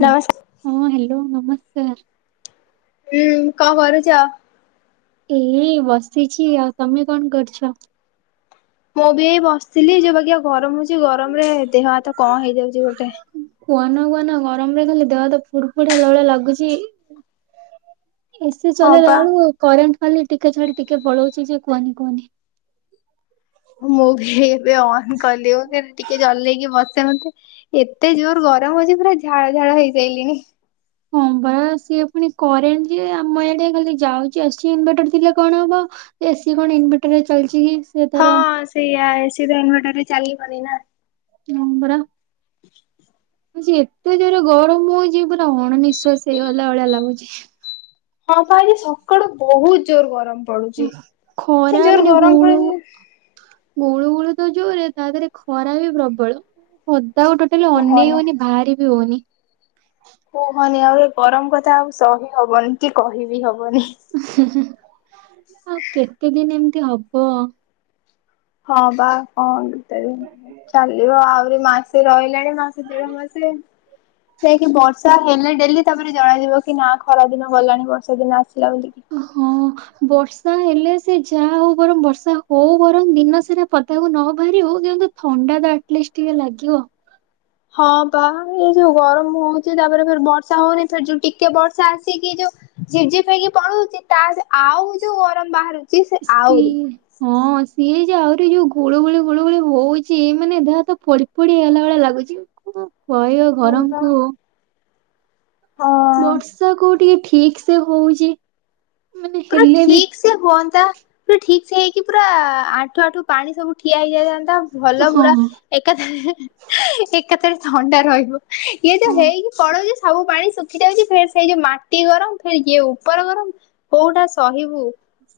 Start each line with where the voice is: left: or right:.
left: ନମସ୍କ
right: ହଁ ହାଲୋ, ନମସ୍କାର।
left: ହୁଁ, କଣ କରୁଚ?
right: ଏଇ ବସିଛି ଆଉ, ତମେ କଣ କରୁଛ?
left: ମୁଁ ବି ଏଇ ବସିଥିଲି, ଯୋଉ ବାଗିଆ ଗରମ ହଉଚି, ଗରମରେ ଦେହ ହାତ କଣ ହେଇଯାଉଚି ଗୋଟେ?
right: କୁହନା କୁହନା, ଗରମ ରେ ଖାଲି ଦେହ ହାତ ଫୁଡ୍ ଫୁଡି ହେଲା ଭଳିଆ ଲାଗୁଚି। ଏସିି
left: ହଁ
right: ଚଲେଇଲା
left: ପା
right: ବେଳୁ କରେଣ୍ଟ୍ ଖାଲି ଟିକେ ଛାଡି ଟିକେ ପଳଉଚି ଯେ, କୁହନି କୁହନି?
left: ମୁଁ ବି ଏବେ ଅନ୍ କଲି, ମୁଁ କହିଲି ଟିକେ ଚଲେଇକି ବ ଯାନ୍ତେ, ଏତେ ଜୋର୍ ଗରମ ହଉଚି, ପୁରା ଝାଳ ଝାଳ ହେଇସାଇଲିଣି।
right: ହଁ ପା, ସିଏ ପୁଣି କରେଣ୍ଟ୍ ଯେ, ଆମ ଏଆଡେ ଖାଲି ଯାଉଚି, ଆସୁଚି, ଇନଭଟର୍ ଥିଲେ କଣ ହବ? ଏସିି କଣ ଇନଭଟର୍ ରେ ଚାଲିଚି କି? ସେ ତାର
left: ହଁ ସେଇଆ, ଏସି ତ ଇନଭଟର୍ ରେ ଚାଲିବନି ନା?
right: ହଁ ବରା।
left: [unintelligible]
right: ଆଜି ଏତେ ଜୋରେ ଗରମ ହଉଚି, ପୁରା ଅଣ ନିିଶ୍ଵାସି ହେଇଗଲା ଭଳିଆ ଲାଗୁଚି।
left: ହଁ ପା ଆଜି ସକାଳୁ ବହୁତ୍ ଜୋରେ ଗରମ ପଡୁଚି, ଏତେ
right: ଖରା
left: ଜୋରେ
right: ମାନେ
left: ଗରମ୍
right: ଗୁଳୁ
left: ପଇ
right: ଗୁଳୁ ଗୁଳୁ ତ ଜୋରେ, ତା ଦେହରେ ଖରା ବି ପ୍ରବଳ, ପଦାକୁ ଟୋଟ୍ ମୁଁ କହିଲି ଅନେଇ
left: କୁହନି।
right: ହଉନି, ବାହାରି ବି ହଉନି।
left: କୁହନି ଆଉ ଏ ଗରମ କଥା, ଆଉ ସହି ହବନି, କି କହିବି ହବନି।
right: ଆଉ କେତେ ଦିନି ଏମିତି ହବ?
left: ହଁ ବା, କଣ କେତେ ଦିନି, ଚାଲିବ ଆହୁରି ମାସେ ରହିଲାଣି। ଏଇ ମାସେ, ଦେଢ ମାସେ, ଯାଇକି ବର୍ଷା ହେଲେ ଡେଲି, ତାପରେ ଜଣାଯିବ କି, ନା ଖରା ଦିନ ଗଲାଣି ବର୍ଷା ଦିନ ଆସିଲା ବୋଲିକି?
right: ହଁ ବର୍ଷା ହେଲେ ସେ ଯାହା ହଉ ବରଂ, ବର୍ଷା ହଉ ବରଂ, ଦିନ ସାରା ପଦାକୁ ନ ବାହାରି ହଉ କିନ୍ତୁ ଥଣ୍ଡା ତ ଆଟଲିଷ୍ଟ୍ ଟିକେ ଲାଗିବ।
left: ହଁ ପା, ଏ ଯୋଉ ଗରମ ହଉଚି, ତାପରେ ଫେରେ ବର୍ଷା ହଉନି, ଫେରେ ଯୋଉ ଟିକେ ବର୍ଷା ଆସିକି ଯୋଉ ଝିପ୍ ଝିପ୍ ହେଇକି ପଳଉଚି, ତା ଆଉ ଯୋଉ ଗରମ ବାହାରୁ
right: ଇସି ଇ ହଁ ସିଏ ଯେ ଆହୁରି ଯୋଉ ଗୁଳୁ ଗୁଳି ଗୁଳୁ ଗୁଳି ହଉଛି ମାନେ ଦେହ ହାତ ଫୋଡି ଫୋଡି ହେଲା ଭଳିଆ ଲାଗୁଛି। କଣ କହିବ
left: ହଁ ବା
right: ଗରମକୁ।
left: ହଁ।
right: ବର୍ଷା କୋଉ ଟିକେ ଠିକସେ ହୋଉଛି।
left: ପୁରା ଠିକ ସେ ହୁଅନ୍ତା ପୁରା ଠିକ ସେ ହେଇକି ପୁରା ଆଠ ଆଠ ପାଣି ସବୁ ଠିଆ ହେଇଯାଇଥାନ୍ତା ଭଲ
right: ହଁ
left: ପୁରା ଏକାଥରେ ଏକାଥରେ ଥଣ୍ଡା ରହିବ ଇଏ ଯୋଉ
right: ହଁ।
left: ହେଇକି ପଳାଉଛି ସବୁ ପାଣି ଶୁଖିଯାଉଛି ଫେର୍ ସେଇ ଯୋଉ ମାଟି ଗରମ ପୁଣି ଇଏ ଉପର ଗରମ କୋଉଟା ସହିବୁ।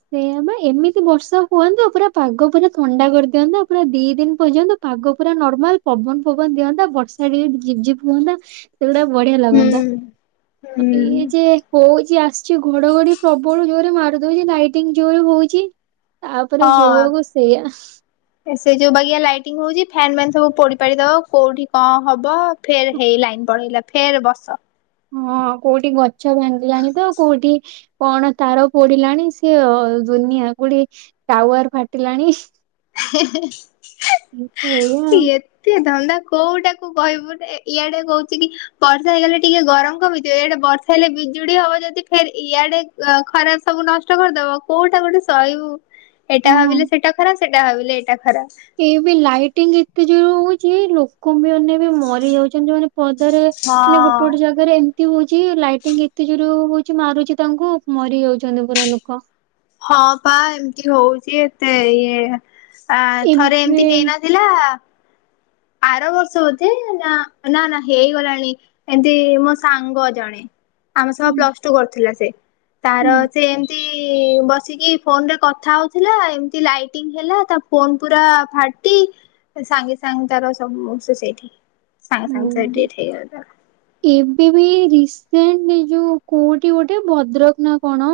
right: ସେଇଆ ପା ଏମିତି ବର୍ଷା ହୁଅନ୍ତା ପୁରା ପାଗ ପୁରା ଥଣ୍ଡା କରିଦିଅନ୍ତା ପୁରା ଦି ଦିନ ପର୍ଯ୍ୟନ୍ତ ପାଗ ପୁରା ନର୍ମାଲ ପବନ ଫବନ ଦିଅନ୍ତା ବର୍ଷା ଟିକେ ଝିପଝିପ୍ ହୁଅନ୍ତା ସେଗୁଡା ବଢିଆ
left: ହୁଁ
right: ଲାଗନ୍ତା।
left: ହୁଁ
right: ଇଏ ଯେ ହୋଉଛି ଆସୁଛି ଘଡଘଡି ପ୍ରବଳ ଜୋରେ ମାରୁ ଦଉଛି ଲାଇଟିଙ୍ଗ ଜୋରେ ହଉଛି। ତାପରେ ଯୋଉଆ କୁ ସେଇଆ।
left: ଏ ସେ ଯୋଉ ବାଗିଆ ଲାଇଟିଙ୍ଗ ହଉଛି ଫ୍ୟାନ ବାନ୍ ସବୁ ପୋଡି ପାଡିଦବ କୋଉଠି କଣ ହବ ଫେର୍ ହେଇ ଲାଇନ ପଳେଇଲା ଫେର୍ ବସ
right: ହଁ କୋଉଠି ଗଛ ଭାଙ୍ଗିଲାଣି ତ କୋଉଠି କଣ ତାର ପୋଡିଲାଣି ସେ ଅ ଦୁନିଆ କୋଉଠି ଟାୱାର ଫାଟିଲାଣି।
left: [unintelligible]
right: ଏ ତ ଏଇଆ ଆଉ।
left: ତେ ଧନ୍ଦା କୋଉଟାକୁ କହିବୁ ଇଆଡେ କହୁଛି କି ବର୍ଷା ହେଇଗଲେ ଟିକେ ଗରମ କମିଥିବ ଇଆଡେ ବର୍ଷା ହେଲେ ବିଜୁଳି ହବ ଯଦି ଫେର୍ ଇଆଡେ ଅ ଖରାରେ ସବୁ ନଷ୍ଟ କରିଦବ କୋଉଟା ଗୋଟେ ଶହିବୁ। ଏଇଟା
right: ହଁ।
left: ଭାବିଲେ ସେଟା ଖରାପ ସେଟା ଭାବିଲେ ଏଇଟା ଖରାପ।
right: ଏଇ ବି ଲାଇଟିଙ୍ଗ ଏତେ ଜୋରେ ହୋଉଛି ଲୋ କୁମ୍ଭିମାନେବି ମରି ଯାଉଛନ୍ତି। ଯୋଉମାନେ ପଦାରେ ମାନେ
left: ହଁ
right: ଗୋଟେ ଗୋଟେ ଜାଗା ଆରେ ଏମିତି ହଉଛି ଲାଇଟିଙ୍ଗ ଏତେ ଯୋର ହୋଉଛି ମାରୁଛି ତାଙ୍କୁ ମରି ଯାଉଛନ୍ତି ପୁରା ଲୋକ।
left: ହଁ ପା ଏମିତି ହଉଛି ଏତେ ଇଏ ଆ ଥରେ
right: ଏବେ
left: ଏମିତି ହେଇନଥୀ ଥିଲା। ଆର ବର୍ଷ ବୋଧେ ନା ନା ନା ହେଇଗଲାଣି ଏମତି ମୋ ସାଙ୍ଗ ଜଣେ। ଆମ ସହ
right: ହୁଁ
left: ପ୍ଲସଟୁ କରୁଥିଲା ସେ। ତାର
right: ହୁଁ
left: ସେ ଏମତି ବସିକି ଫୋନରେ କଥା ହୋଉଥିଲା ଏମତି ଲାଇଟିଂ ହେଲା ତା ଫୋନ ପୁରା ଫାଟି ସାଙ୍ଗେ ସାଙ୍ଗ ତାର ସବୁ ସେ ସେଇଠି ସାଙ୍ଗେ ସାଙ୍ଗେ ତାର
right: ହୁଁ।
left: ଡେଥ ହେଇଗଲା।
right: ଏବେ ବି ରିସେଣ୍ଟ ଏ ଯୋଉ କୋଉଠି ଗୋଟେ ଭଦ୍ରକ ନା କଣ।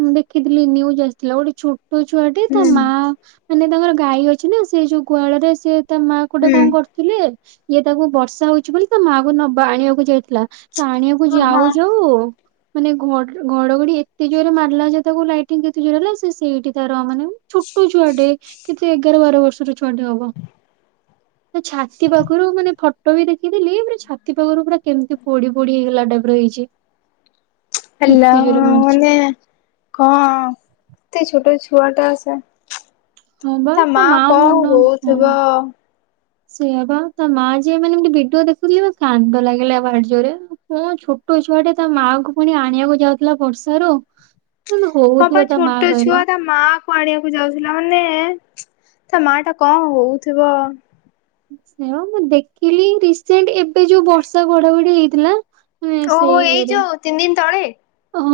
right: ମୁଁ ଦେଖିଥିଲି ନ୍ୟୁଜ୍ ଆସିଥିଲା ଗୋଟେ ଛୋଟ ଛୋଟ ଛୁଆଟି ତା
left: ହୁଁ।
right: ମା ମାନେ ତାଙ୍କର ଗାଈ ଅଛି ନା ସେ ଯୋଉ ଗୁହାଳରେ ସେ ତା ମା ଗୋଟେ
left: ହୁଁ
right: କଣ କରୁଥିଲେ ଇଏ ତାକୁ ବର୍ଷା ହୋଉଛି ବୋଲି ତା ମା କୁ ନବା ଆଣିବାକୁ ଯାଇଥିଲା। ଆଣିବାକୁ
left: ଓ ହଁ
right: ଯାଉ ଯାଉ ମାନେ ଘ ଘଡଘଡି ଏତେ ଜୋରରେ ମାରିଲା ଯେ ତାକୁ ଲାଇଟିଙ୍ଗ କେତେ ଜୋର ହେଲା ସେ ସେଇଠି ତାର ମାନେ ଛୋଟ ଛୁଆଟେ କେତେ ଏଗାର ବାର ବର୍ଷର ଛୁଆଟେ ହବ। ତା ଛାତି ପାଖରୁ ମାନେ ଫଟୋ ବି ଦେଖିଥିଲି ପୁରା ଛାତି ପାଖରୁ ପୁରା କେମିତି ପୋଡି ପୋଡି ହେଇଗଲା ଟାଇପର ହେଇଛି।
left: ହେଲା
right: ଏତେ ଜୋରେ ମାରିଛି
left: ମାନେ କଣ ଏତେ ଛୋଟ ଛୁଆଟା ସେ
right: ହଁ ବା
left: ତା ମା କଣ
right: ମନ ହଁ।
left: ହଉଥିବ।
right: ସେଇଆ ବା ତା ମା ଯିଏ ମାନେ ଭିଡିଓ ଦେଖୁଥିଲେ କାନ୍ଦ ଲାଗିଲା ଭାରି ଜୋରରେ। ହଁ ଛୋଟ ଛୁଆଟେ ତା ମାଆଙ୍କୁ ପୁଣି ଆଣିବାକୁ ଯାଉଥିଲା ବର୍ଷାରୁ। କିନ୍ତୁ
left: ହଁ ବା
right: ହଉଥିବ ତା ମା
left: ଛୋଟ ଛୁଆ
right: କହିଲ।
left: ତା ମା କୁ ଆଣିବାକୁ ଯାଉଥିଲା ମାନେ ତା ମା ଟା କଣ ହଉଥିବ।
right: ସେ ମୁଁ ଦେଖିଲି ରିସେଣ୍ଟ ଏବେ ଯୋଉ ବର୍ଷା ଘଡାଘଡି ହେଇଥିଲା। ହଁ
left: ଓହୋ ଏଇ
right: ସେଇରେ।
left: ଯୋଉ ତିନି ଦିନ ତଳେ।
right: ହଁ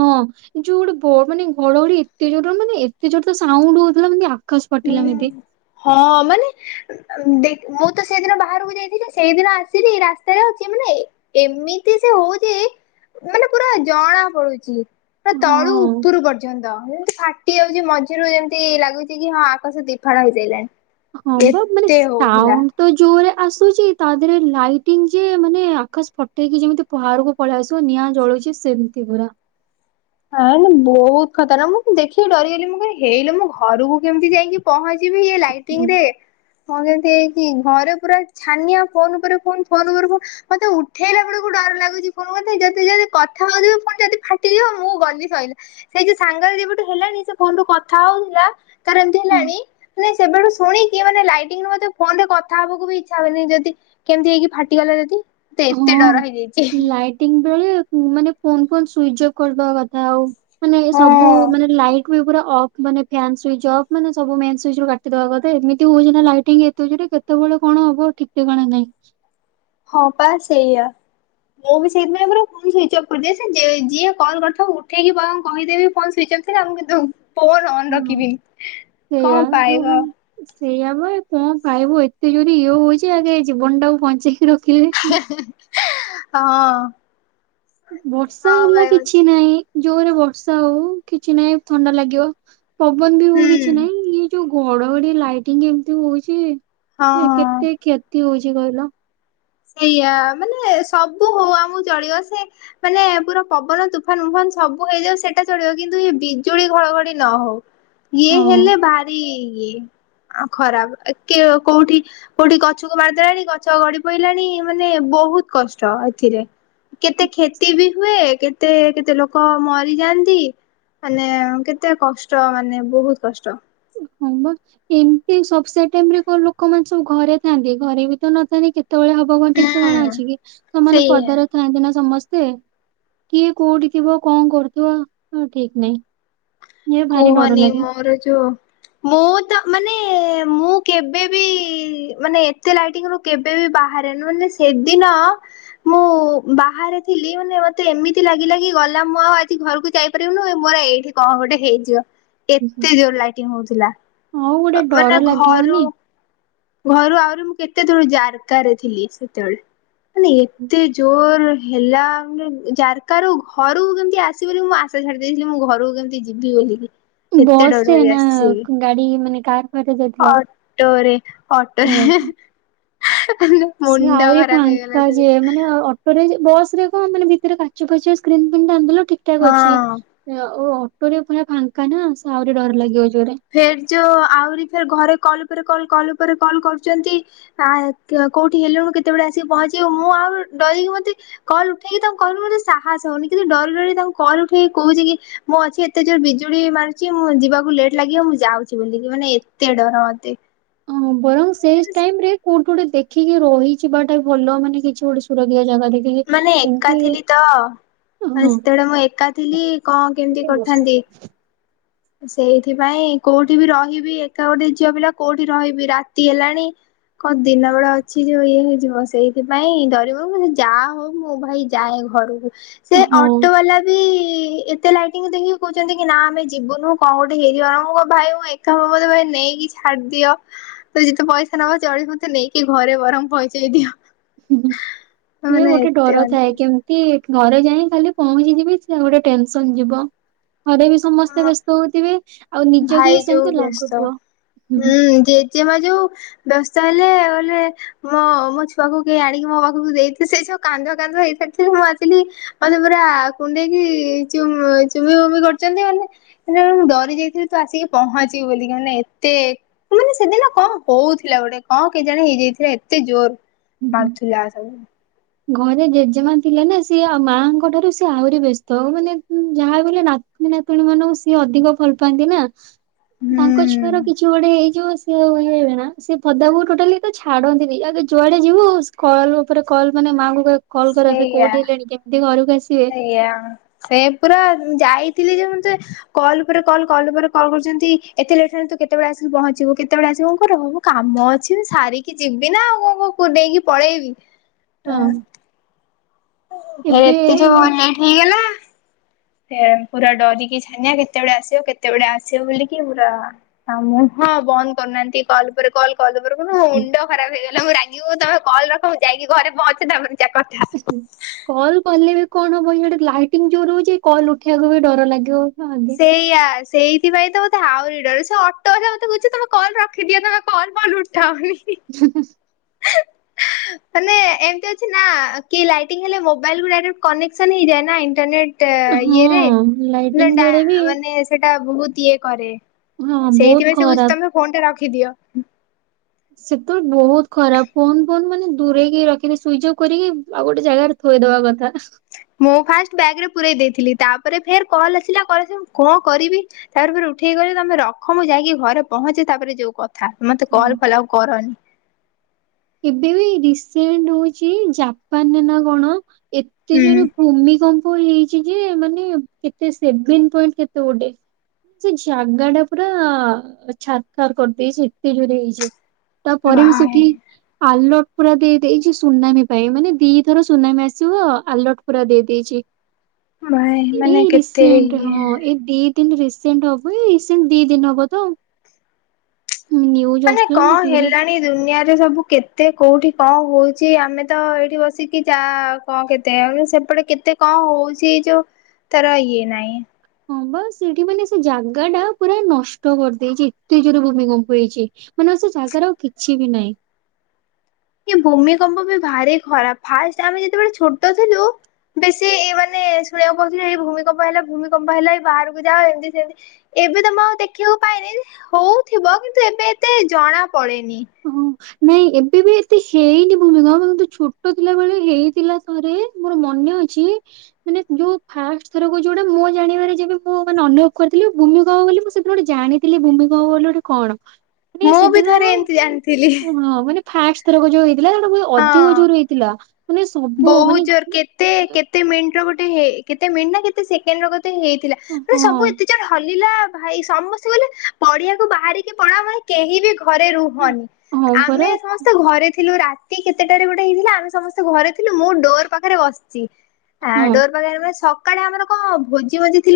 right: ଯୋଉ ଗୋଟେ ବ ମାନେ ଘଡଘଡି ଏତେ ଜୋର ମାନେ ଏତେ ଜୋର ତ ସାଉଣ୍ଡ ହଉଥିଲା ମ
left: ହଁ ହଁ ମାନେ। ଦେଖ ମୁଁ ତ ସେଇଦିନ ବାହାରକୁ ଯାଇଥିଲି ସେଇଦିନ ଆସିଲି ରାସ୍ତାରେ ଅଛି ମାନେ। ଏମିତି ସେ ହଉଛି ମାନେ ପୁରା ଜଣା ପଡୁଛି। ନା ତଳୁ
right: ହଁ
left: ଉପରୁ ପର୍ଯ୍ୟନ୍ତ ଯେମତି ଫାଟି ଯାଉଛି ମଝିରୁ ଯେମିତି ଲାଗୁଛି। ହଁ ଆକାଶ ଦି ଫାଳ ହେଇଯାଇଲାଣି।
right: ହଁ ବା ମାନେ ସାଉଣ୍ଡ। ତ ଜୋରେ ଆସୁଛି ତା ଦେହରେ ଲାଇଟିଙ୍ଗ ଯେ ମାନେ ଆକାଶ ଫଟେଇକି ଯେମତି। ବାହାରକୁ ପଳେଇ ଆସିବ ନିଆଁ ଜଳୁଛି ସେମିତି ପୁରା।
left: ହ ବହୁତ ଖର୍ତନାକ ମୁଁ ଦେଖିକି ଡରିଗଲି ମୁଁ କ ହେଇଲୋ ମୁଁ ଘରକୁ କେମିତି ଯାଇକି। ପହଞ୍ଚିବି ଇ
right: ହୁଁ
left: ଲାଇଟିଙ୍ଗ ରେ କଣ କେମତି। କି ଘରେ ପୁରା ଛାନିଆ ଫୋନ ଉପରେ କୁ ଫୋନ ଉପରେ। ମତେ ଉଠେଇଲା ବେଳକୁ ଡର ଲାଗୁଛି କଣ କହନ୍ତି ଯଦି ଯଦି କଥା ହଉଥିବି ଫୁଣି ଯଦି ଫାଟିଯିବ। ମୁଁ ଗଲି ସଇଲା ସେଇ ଯୋ ସାଙ୍ଗରେ ଯେବେଠୁ ହେଲାଣି ସେ ଫୋନ ରୁ କଥା ହଉଥିଲା ତାର ଏମିତି
right: ହଁ।
left: ହେଲାଣି। ମାନେ ସେବେଠୁ ଶୁଣିକି ମାନେ ଲାଇଟିଙ୍ଗ ଫୋନ କଥା ହବାକୁ ବି ଇଚ୍ଛା ହୁଏନି ଯଦି। କେମିତି ହେଇକି ଫାଟିଗଲା ଯଦି। ମତେ
right: ହଁ
left: ଏତେ ଡର ହେଇଯାଇଛି
right: ଲାଇଟିଂ ବେଳେ ମାନେ ଫୋନ୍ ଫୋନ୍ ସୁଇଚ ଅଫ୍ କରିବା କଥା ଆଉ। ମାନେ
left: ହଁ
right: ସବୁ ମାନେ ଲାଇଟ୍। ପୁରା ଅଫ ମାନେ ଫାନ୍ ସୁଇଚ ଅଫ ମାନେ ସବୁ ମେନ୍ ସୁଇଚରୁ କାଟିଦବା କଥା ଏମିତି ହଉଛି ନା ଲାଇଟିଙ୍ଗ ଏତେ ଜୋରେ କେ କେତେବେଳେ କଣ ହବ ଠିକ୍ ଠିକଣା ନାଁଇ।
left: ହଁ ପା ସେଇଆ। ମୁଁ ବି ସେଇଥିପାଇଁ ପୂରା ଫୋନ୍ ସୁଇଚ୍ଚଅଫ୍ କରିଦେଇଚି ଯିଏ କଲ୍ କରିଥାଉ ଉଠେଇକି କହିଦେବି ଫୋନ ସୁଇଚ ଅ ମୁଁ କିନ୍ତୁ ଫୋନ୍ ଅନ
right: ହଁ
left: ରଖିନି କଣ ପାଇବ।
right: ସେଇଆବା କଣ ପାଇବୁ ଏତେ ଜୋରି ଇଏ ହଉଛି ଆଗେ ଜୀବନ ଟାକୁ ବଞ୍ଚେଇକି ରଖିଲେ। ହେଲା।
left: ହଁ।
right: ବର୍ଷା
left: କଣ
right: ହେଲା
left: ପାଇବ
right: କିଛି ନାହିଁ ଜୋରେ ବର୍ଷା ହଉ କିଛି ନାହିଁ ଥଣ୍ଡା ଲାଗିବ। ପବନ ବି ହଉ
left: ହୁଁ
right: କିଛି ନାଇଁ ଇଏ ଯୋଉ ଘଡଘଡି ଲାଇଟିଙ୍ଗ ଏମିତି ହଉଛି
left: ହଁ
right: କେ
left: ହଁ।
right: କେତେ କ୍ଷତି ହଉଛି କହିଲ।
left: ସେଇଆା ମାନେ ସବୁ ହଉ ଆମକୁ ଚଳିବ ସେ ମାନେ ପୁରା ପବନ ତୁଫାନ ଉୁଫାନ ସବୁ ହେଇଯାଉ ସେଇଟା ଚଳିବ କିନ୍ତୁ ଏ ବିଜୁଳି ଘଡଘଡି ନ ହଉ। ଇଏ
right: ହଁ
left: ହେଲେ ଭାରି ଇଏ। ଖରାପ କୋଉଠି କୋଉଠି ଗଛ କୁ ମାରିଦେଲାଣି ଗଛ ଗଡି ପାଇଲାଣି ମାନେ ବହୁତ କଷ୍ଟ ଏଥିରେ। କେତେ କ୍ଷତି ବି ହୁଏ କେତେ କେତେ ଲୋକ ମରିଯାଆନ୍ତି। ମାନେ କେତେ କଷ୍ଟ ମାନେ ବହୁତ କଷ୍ଟ।
right: ହଁ ବା। ଏମତି ସବୁ ସେଇଟାଇମ୍ ରେ କଣ ଲୋକମାନେ ସବୁ ଘରେ ଥାନ୍ତି ଘରେ ବି ତ ନଥାନ୍ତି କେତେବେଳେ ହ ବ ଠିକ ଠିକଣା
left: ହୁଁ
right: ଅଛି କି ସେମାନେ
left: ସେଇଆ।
right: ପଦାରେ। ଥାନ୍ତି ନା ସମସ୍ତେ କିଏ କୋଉଠି ଥିବ କଣ କରୁଥିବ ହଁ ଠିକ ନାଇଁ। ଇଏ ଭାରି ଡର ଲାଗେ।
left: ମୋରୋ ଯୋଉ ମୁଁ ତ ମାନେ ମୁଁ କେବେବି ମାନେ ଏତେ ଲାଇଟିଂରୁୁ କେବେବି ବାହାରେନି ମାନେ ସେଦିନ ମୁଁ ବାହାରେ ଥିଲି ମାନେ ମତେ ଏମିତି ଲାଗିଲା କି ଗଲା ମୁଁ ଆଉ ଆଜି ଘରକୁ ଯାଇ ପାରିବିନି ମୋର ଏଇଠି କଣ ଗୋଟେ ହେଇଯିବ। ଏତେ ଜୋରେ ଲାଇଟିଂ ହୋଉଥିଲା
right: ଆଉ ଗୋଟେ
left: ମାନେ
right: ଡର
left: ଘରୁ
right: ଲାଗିବନି
left: ଘରୁ ଆହୁରି ମୁଁ କେତେ ଦୂର ଜାର୍କାରେ ଥିଲି ସେତେବେଳେ ମାନେ ଏତେ ଜୋର ହେଲା ମାନେ ଜାର୍କାରୁ ଘରକୁ କେମିତି ଆସିବି ବୋଲି ମୁଁ ଆଶା ଛାଡି ଦେଇଥିଲି ମୁଁ ଘରକୁ କେମିତିଯି ଯିବି ବୋଲିିକି।
right: ବସରେ ନା ଗାଡି ମାନେ କାର୍?
left: ଅଟୋରେ
right: ଓ
left: ଅଟୋରେ।
right: ସିଏ
left: ମୁଣ୍ଡ
right: ଆହୁରି
left: ଖରାପ ହେଇଗଲା
right: ଫାଙ୍କା
left: ସବୁ
right: ଯିଏ ମାନେ [unintelligible] ବସ ରେ କଣ ମାନେ ଭିତରେ କାଚ ଫାଚ ସ୍କ୍ରିନ୍ ଫିଁନ୍ ଟାନିଦେଲ ଠିକ ଠାକ୍ ଅଛି।
left: ହଁ।
right: ଆଉ ଅଟୋରେ ପୁରା ଫାଙ୍କା ନା ସେ ଆହୁରି ଡର ଲାଗିବ ଜୋରେ।
left: ଫେର୍ ଯୋଉ ଆହୁରି ଫେର୍ ଘରେ କଲ ଉପରେ କଲ କଲ ଉପରେ କଲ୍ କରୁଚନ୍ତି। ଆ କୋଉଠି ହେଲୁଣୁ କେତେବେଳେ ଆସିକି ପହଞ୍ଚିବୁ ମୁଁ ଆଉ ଡରିକି ମତେ କଲ୍ ଉଠେଇକି ତାଙ୍କୁ କହିବାକୁ ମତେ ସାହସ ହୋ ଉନି କିନ୍ତୁ ଡରି ଡରି ତାଙ୍କ କଲ୍ ଉଠେଇକି କୋହୁଚି କି ମୁଁ ଅଛି ଏତେ ଜୋରେ ବିଜୁଳି ମାରୁଚି ମୁଁ ଯିବାକୁ ଲେଟ ଲାଗିବ ମୁଁ ଯାଉଚି ବୋଲିକି ମାନେ ଏତେ ଡର ମତେ।
right: ହଁ ପରା ସେଇସ୍ ଟାଇମରେ କୋଉଠି ଗୋଟେ ଦେଖ ଦେଖିକି ରହିଯିବାଟା ଭଲ ମାନେ କିଛି ଗୋଟେ ସୁରକ୍ଷୀଆ ଜାଗା ଦେଖୀ।
left: ମାନେ ଏକା ଥିଲି ତ ମାନେ ସେତେବେଳେ ମୁଁ ଏକା ଥିଲି କଣ କେମିତି କରିଥାନ୍ତି। ସେଇଥିପାଇଁ କୋଉଠି ବି ରହିବି ଏକା ଗୋଟେ ଝିଅ ପିଲା କୋଉଠି ରହିବି ରାତି ହେଲାଣି। କଣ ଦିନ ବେଳ ଅଛି ଯୋଉ ଇଏ ହେଇଯିବ ସେଇଥିପାଇଁ ଡରିବୁ ଯାହା ହୋଉ ମୁଁ ଭାଇ ଯାଏ ଘରକୁ ସେ
right: ହଁ
left: ଅଟୋ
right: ହଁ
left: ବାଲା ବି ଏତେ ଲାଇଟିଙ୍ଗ ଦେଖିକି କୋହୁଚନ୍ତି କି ନା ଆମେ ଯିବୁନୁ କଣ ଗୋଟିଏ ହେଇଯିବ ନା ମୁଁ ଏକା ଭାଇ ଏକା ମତେ ଭାଇ ନେଇକି ଛାଡିଦିଅ। ତ ଯେତେ ପଇସା ନବ ଚଳିବ ମତେ ନେଇକି ଘରେ ବରମ୍ ପହଞ୍ଚେଇ ଦିଅ।
right: ହୁଁ ଇଏ
left: ମାନେ
right: ଗୋଟେ
left: ଏତେ
right: ଡର
left: ଅଣ୍ଟା
right: ଥାଏ କେମତି ସେଟିଘରେ ଯାଇଁ ଖାଲି ପହଞ୍ଚି ଯିବି ସେ ଗୋଟେ ଟେନସନ ଯିବ। ଘରେ ବି ସମସ୍ତେ
left: ହଁ
right: ବ୍ୟସ୍ତ ହୋଉଥିବେ।
left: ଭାଇ ଯୋଉ ବସ୍ତ ହୁଁ ଜେଜେମା ଯୋଉ ବ୍ୟସ୍ତ ହେଲେ ଗଲେ। ମୋ ମୋ ଛୁଆ କୁ କେହି ଆଣିକି ମୋ ପାଖକୁ ଦେଇଦିଅ ସେ ଯୋଉ କାନ୍ଦ କାନ୍ଦ ହେଇସାରିି ଥିଲେ ମୁଁ ଆସିଲି। ମାନେ ପୁରା କୁଣ୍ଡେଇକି ଚ ଚୁମି ବୁମି କରୁଚନ୍ତି ମାନେ [unintelligible] ମୁଁ ଡରି ଯାଇଥିଲି ତୁ ଆସିକି ପହଞ୍ଚିବି ବୋଲିକି ମାନେ ଏତେ ମାନେ ସେଦିନ କଣ ହୋଉଥିଲା ଗୋଟେ କଣ କେ ଜାଣି ହେଇଯାଇଥିଲା ଏତେ ଜୋର
right: ହୁଁ
left: ମାରୁଥିଲା ସବୁ।
right: ଘରେ ଜେଜେମା ଥିଲେ ନା ସିଏ ଆଉ ମାଙ୍କ ଠାରୁ ସିଏ ଆହୁରି ବ୍ୟସ୍ତ ହ ମାନେ ହୁଁ ଯାହାବି ହେଲେ ନାତୀ ନାତୁଣୀ ମାନଙ୍କୁ ସିଏ ଅଧିକ ଭଲ ପାଆନ୍ତି ନା। ତାଙ୍କ ଛୁଆର
left: ହୁଁ
right: କିଛି ଗୋଡେ ହେଇଯିବସେ ସେ [unintelligible] ନା ସେ ପଦାକୁ ଟୋଟାଲି ତ ଛାଡନ୍ତିନି ଆଗେ ଜୁଆଡେ ଯିବୁ କଲ୍ ଉପରେ କଲ୍ ମାନେ ମାଙ୍କୁ କହିବେ କଲ୍ କର ସେ
left: ସେଇଆ।
right: କୋଉଠି ହେଲେଣି କେମିତି ଘରକୁ ଆସ
left: ସେଇଆ ସେ ପୁରା ଯାଇଥିଲି ଯେ ମୁଁ ଜେ କଲ୍ ଉପରେ କଲ୍ କଲ୍ ଉପରେ କଲକରୁଚନ୍ତି ଏତେ ଲେଟ ହେଲାଣି ତୁ କେତେବେଳେ ଆସିକି ପହଞ୍ଚିବୁ କେତେବେଳେ ଆସିବୁ ମୁଁ କହିଲି ରହମ। କାମ ଅଛି ମୁ ସାରିକି ଯିବି ନା ଆଉ ମୁଁ -ମୁଁ ନେଇକି ପଳେଇବି।
right: ହଁ।
left: ତୋର ଏତେଯୋ
right: ଏବେ
left: ଲେଟ୍ ହେଇଗଲା। ଏଁ ପୁରା ଡରିକି ଛାନିଆ କେତେବେଳେ ଆସିବ କେତେବେଳେ ଆସିବ ବୋଲିକି ପୁରା ହଁ ମୁଁ ହଁ ଫ ବନ୍ଦ୍ କରୁନାହାନ୍ତି କଲ ଉପରେ କଲ ଉପରେ କଲ୍ ମୋ ମୁଣ୍ଡ ଖରାପ ହେଇଗଲା। ମୁଁ ରାଗିକି ତମେ କଲ ରଖ ମୁଁ ଯାଇକି ଘରେ ପହଞ୍ଚେ ତାପରେ ଯାହା କଥା ହବା।
right: ଉ ହୁଁ। କଲ୍ କଲେ ବି କଣ ହବ ଇଏ ଗୋଟେ ଲାଇଟିଙ୍ଗ୍ ଯୋରେ ହଉଚି କଲ ଉଠେଇବାକୁ ବି ଡର ଲାଗିବ।
left: ସେଇୟା ସେଇଥିପାଇଁ ତ ମତେ ଆହୁରି ଡର। ସେ ଅଟୋ ବାଲା ମତେ କହୁଚି ତମେ କଲ ରଖିଦିଅ ତମେ କଲ ବଲ ଉଠାଅନି।
right: ହୁଁ ହୁଁ।
left: ମାନେ ଏମତି ଅଛି ନା କି ଲାଇଟିଂ ହେଲେ ମୋବାଇଲ ରୁ ଡାଇରେକ୍ଟ କନେକ୍ସନ ହେଇଯାଏ ନା ଇଣ୍ଟରନେଟ୍। ଟା
right: ହଁ
left: ଇଏରେ ନା
right: ଲାଇଟିଂ
left: ଡା
right: ବେଳେ ବି
left: ମାନେ ସେଟା ବହୁତ ଇଏ କରେ।
right: ହଁ ବହୁତ
left: ସେଇଥିପାଇଁ ସେ କହୁଚି
right: ଖରାପ।
left: ତମେ ଫୋନ୍ ଟା ରଖିଦିଅ।
right: ସେତେବେଳେ ବହୁତ ଖରା ଫୋନ୍ ଫୋନ୍ ମାନେ ଦୂରେଇକି ରଖିକି ସୁଇଚ କରିକି ଆଉ ଗୋଟେ ଜାଗାରେ ଥୋଇଦବା କଥା।
left: ମୁଁ ଫାଷ୍ଟ୍ ବ୍ୟାଗରେ ପୁରେଇ ଦେଇଥିଲି ତାପରେ ଫେର୍ କଲ୍ ଆସିଲା କ ଆସଲା ମୁଁ କଲି କଁ କରିବି। ତାପରେ ଫେରେ ଉଠେଇକି କଲି ତମେ ରଖ ମୁଁ ଯାଇକି ଘରେ ପହଞ୍ଚେ ତାପରେ ଯୋଉ କଥା। ଆ ମତେ କଲ ଫଲ ଆଉ କରନି।
right: ଏବେ ବି ରିସେଣ୍ଟ ହଉଚି ଜାପାନରେ ନା କଣ ଏତେ
left: ହୁଁ
right: ଯୋରେ ଭୂମିକମ୍ପ ହେଇଚି ଯେ ମାନେ କେତେ ସେଭେନ୍ ପଏଣ୍ଟ୍ କେତେ ଗୋଟେ। ସେ ଜାଗା ଟା ପୁରା ଛାରଖାର କରିଦେଇଚି ଏତେ ଯୋରେ ହେଇଚି। ତାପରେ ବି ସେଠି
left: ଭାଇ।
right: ଆଲର୍ଟ ପୁରା ଦେଇ ଦେଇଚି ସୁନାମୀ ପାଇଁ ମାନେ ଦିଥର ସୁନାମି ଆସିବ ଆଲର୍ଟ ପୁରା ଦେଇ ଦେଇଚି।
left: ଭାଇ ମାନେ
right: ଏଇ
left: କେତେ
right: ରିସେଣ୍ଟ
left: ଇଏ
right: ହଁ ଏଇ ଦି ଦିନ୍ ରିସେଣ୍ଟ ହବ ଏଇ ରିସେଣ୍ଟ ଦି ଦିନ ହବ ତ ଆଉ। ନ୍ୟୁ
left: ମାନେ କଁ ହେଲାଣି ଏ ଦୁନିଆରେ ସବୁ କେତେ କୋଉଠି କଣ ହଉଚି ଆମେ ତ ଏଇଠି ବସିକି ଯା କଣ କେତେ ଯାଉଚି ସେପଟେ କେତେ କଣ ହଉଚି ଯୋଉ ଥର ଇଏ ନାଇଁ।
right: ହଁ ବା ସେଇଠି ମାନେ ସେ ଜାଗାଟା ପୁରା ନଷ୍ଟ କରିଦେଇଚି ଏତେ ଜୋରରେ ଭୂମିକମ୍ପ ହେଇଚି। ମାନେ ସେ ଜାଗାରେ ଆଉ କିଛି ବି ନାଇଁ।
left: ଇଏ ଭୂମିକମ୍ପ ବି ଭାରି ଖରାପ୍। ଫାଷ୍ଟ୍ ଆମେ ଯେତେବେଳେ ଛୋଟ ଥିଲୁ ବେଶୀ ଏ ମାନେ ଶୁଣିବାକୁ ପାଉଥିଲି ଏଇ ଭୂମିକମ୍ପ ହେଲା ଭୂମିକମ୍ପ ହେଲାଣି ବାହାରକୁ ଯାଅ ଏମିତି ସେମତି। ଏବେ ତ ମୁଁ ଆଉ ଦେଖିବାକୁ ପାଇନି, ହଉଥିବ କିନ୍ତୁ ଏବେ ଏତେ ଜଣା ପଡେନି।
right: ହଁ ନାଇଁ ଏବେ ବି ଏତେ ହେଇନି ଭୂମିକମ୍ପ କିନ୍ତୁ ଛୋଟ ଥିଲା ବେଳେ ହେଇଥିଲା ଥରେ। ମୋର ମନେ ଅଛି ମାନେ ଯୋଉ ଫାଷ୍ଟ ଥରକୁ ଯୋଉଟା ମୋ ଜାଣିବାରେ ଯେ ମୁଁ ମାନେ ଅନୁଭବ କରିଥିଲି ଭୂମିକମ୍ପ ବୋଲି ମୁଁ ସେଦିନ ଗୋଟେ ଜାଣିଥିଲି। ଥିଲ ଭୂମିକମ ବୋଲି ଗୋଟେ କଣ। ମାନେ
left: ମୁଁ ବି
right: ସେଦିନ
left: ଥରେ ଏମିତି ଜାଣିଥିଲି।
right: ହଁ ମାନେ ଫାଷ୍ଟ୍ ଥରକ ଯୋଉ ହେଇଥିଲା ସେଟା ବି ଅଧିକ ଯୋରରେ ହେଇଥିଲା। ମାନେ ସବୁ
left: ବହୁତ୍
right: ମାନେ
left: ଜୋର୍ କେତେ କେତେ ମିନିଟ ର ଗୋଟେ କେତେ ମିନିଟ୍ ନା କେତେ ସେକେଣ୍ଡ ର ଗୋଟେ ହେଇଥିଲା। ମାନେ ସବୁ
right: ହଁ
left: ଏତେ ଯୋରେ ହଲିଲା ଭାଇ ସମସ୍ତେ କହିଲେ ପଡିଆକୁ ବାହାରିକି ପଳାଅ ମାନେ କେହି ବି ଘରେ ରୁହନି
right: ହଁ
left: ଆମେ
right: ପରା
left: ସମସ୍ତେ ଘରେ ଥିଲୁ ରାତି କେତେଟାରେ ଗୋଟେ ହେଇଥିଲା ଆମେ ସମସ୍ତେ ଘରେ ଥିଲୁ। ଥିଲୁ। ମୁଁ ଡୋର୍ ପାଖେରେ ବସିଚି। ହାଁ
right: ହଁ।
left: ଡୋର୍ ପାଖରେ ନା ସକାଳେ ଆମର କଣ ଭୋଜି ଭୋଜିଥିଲା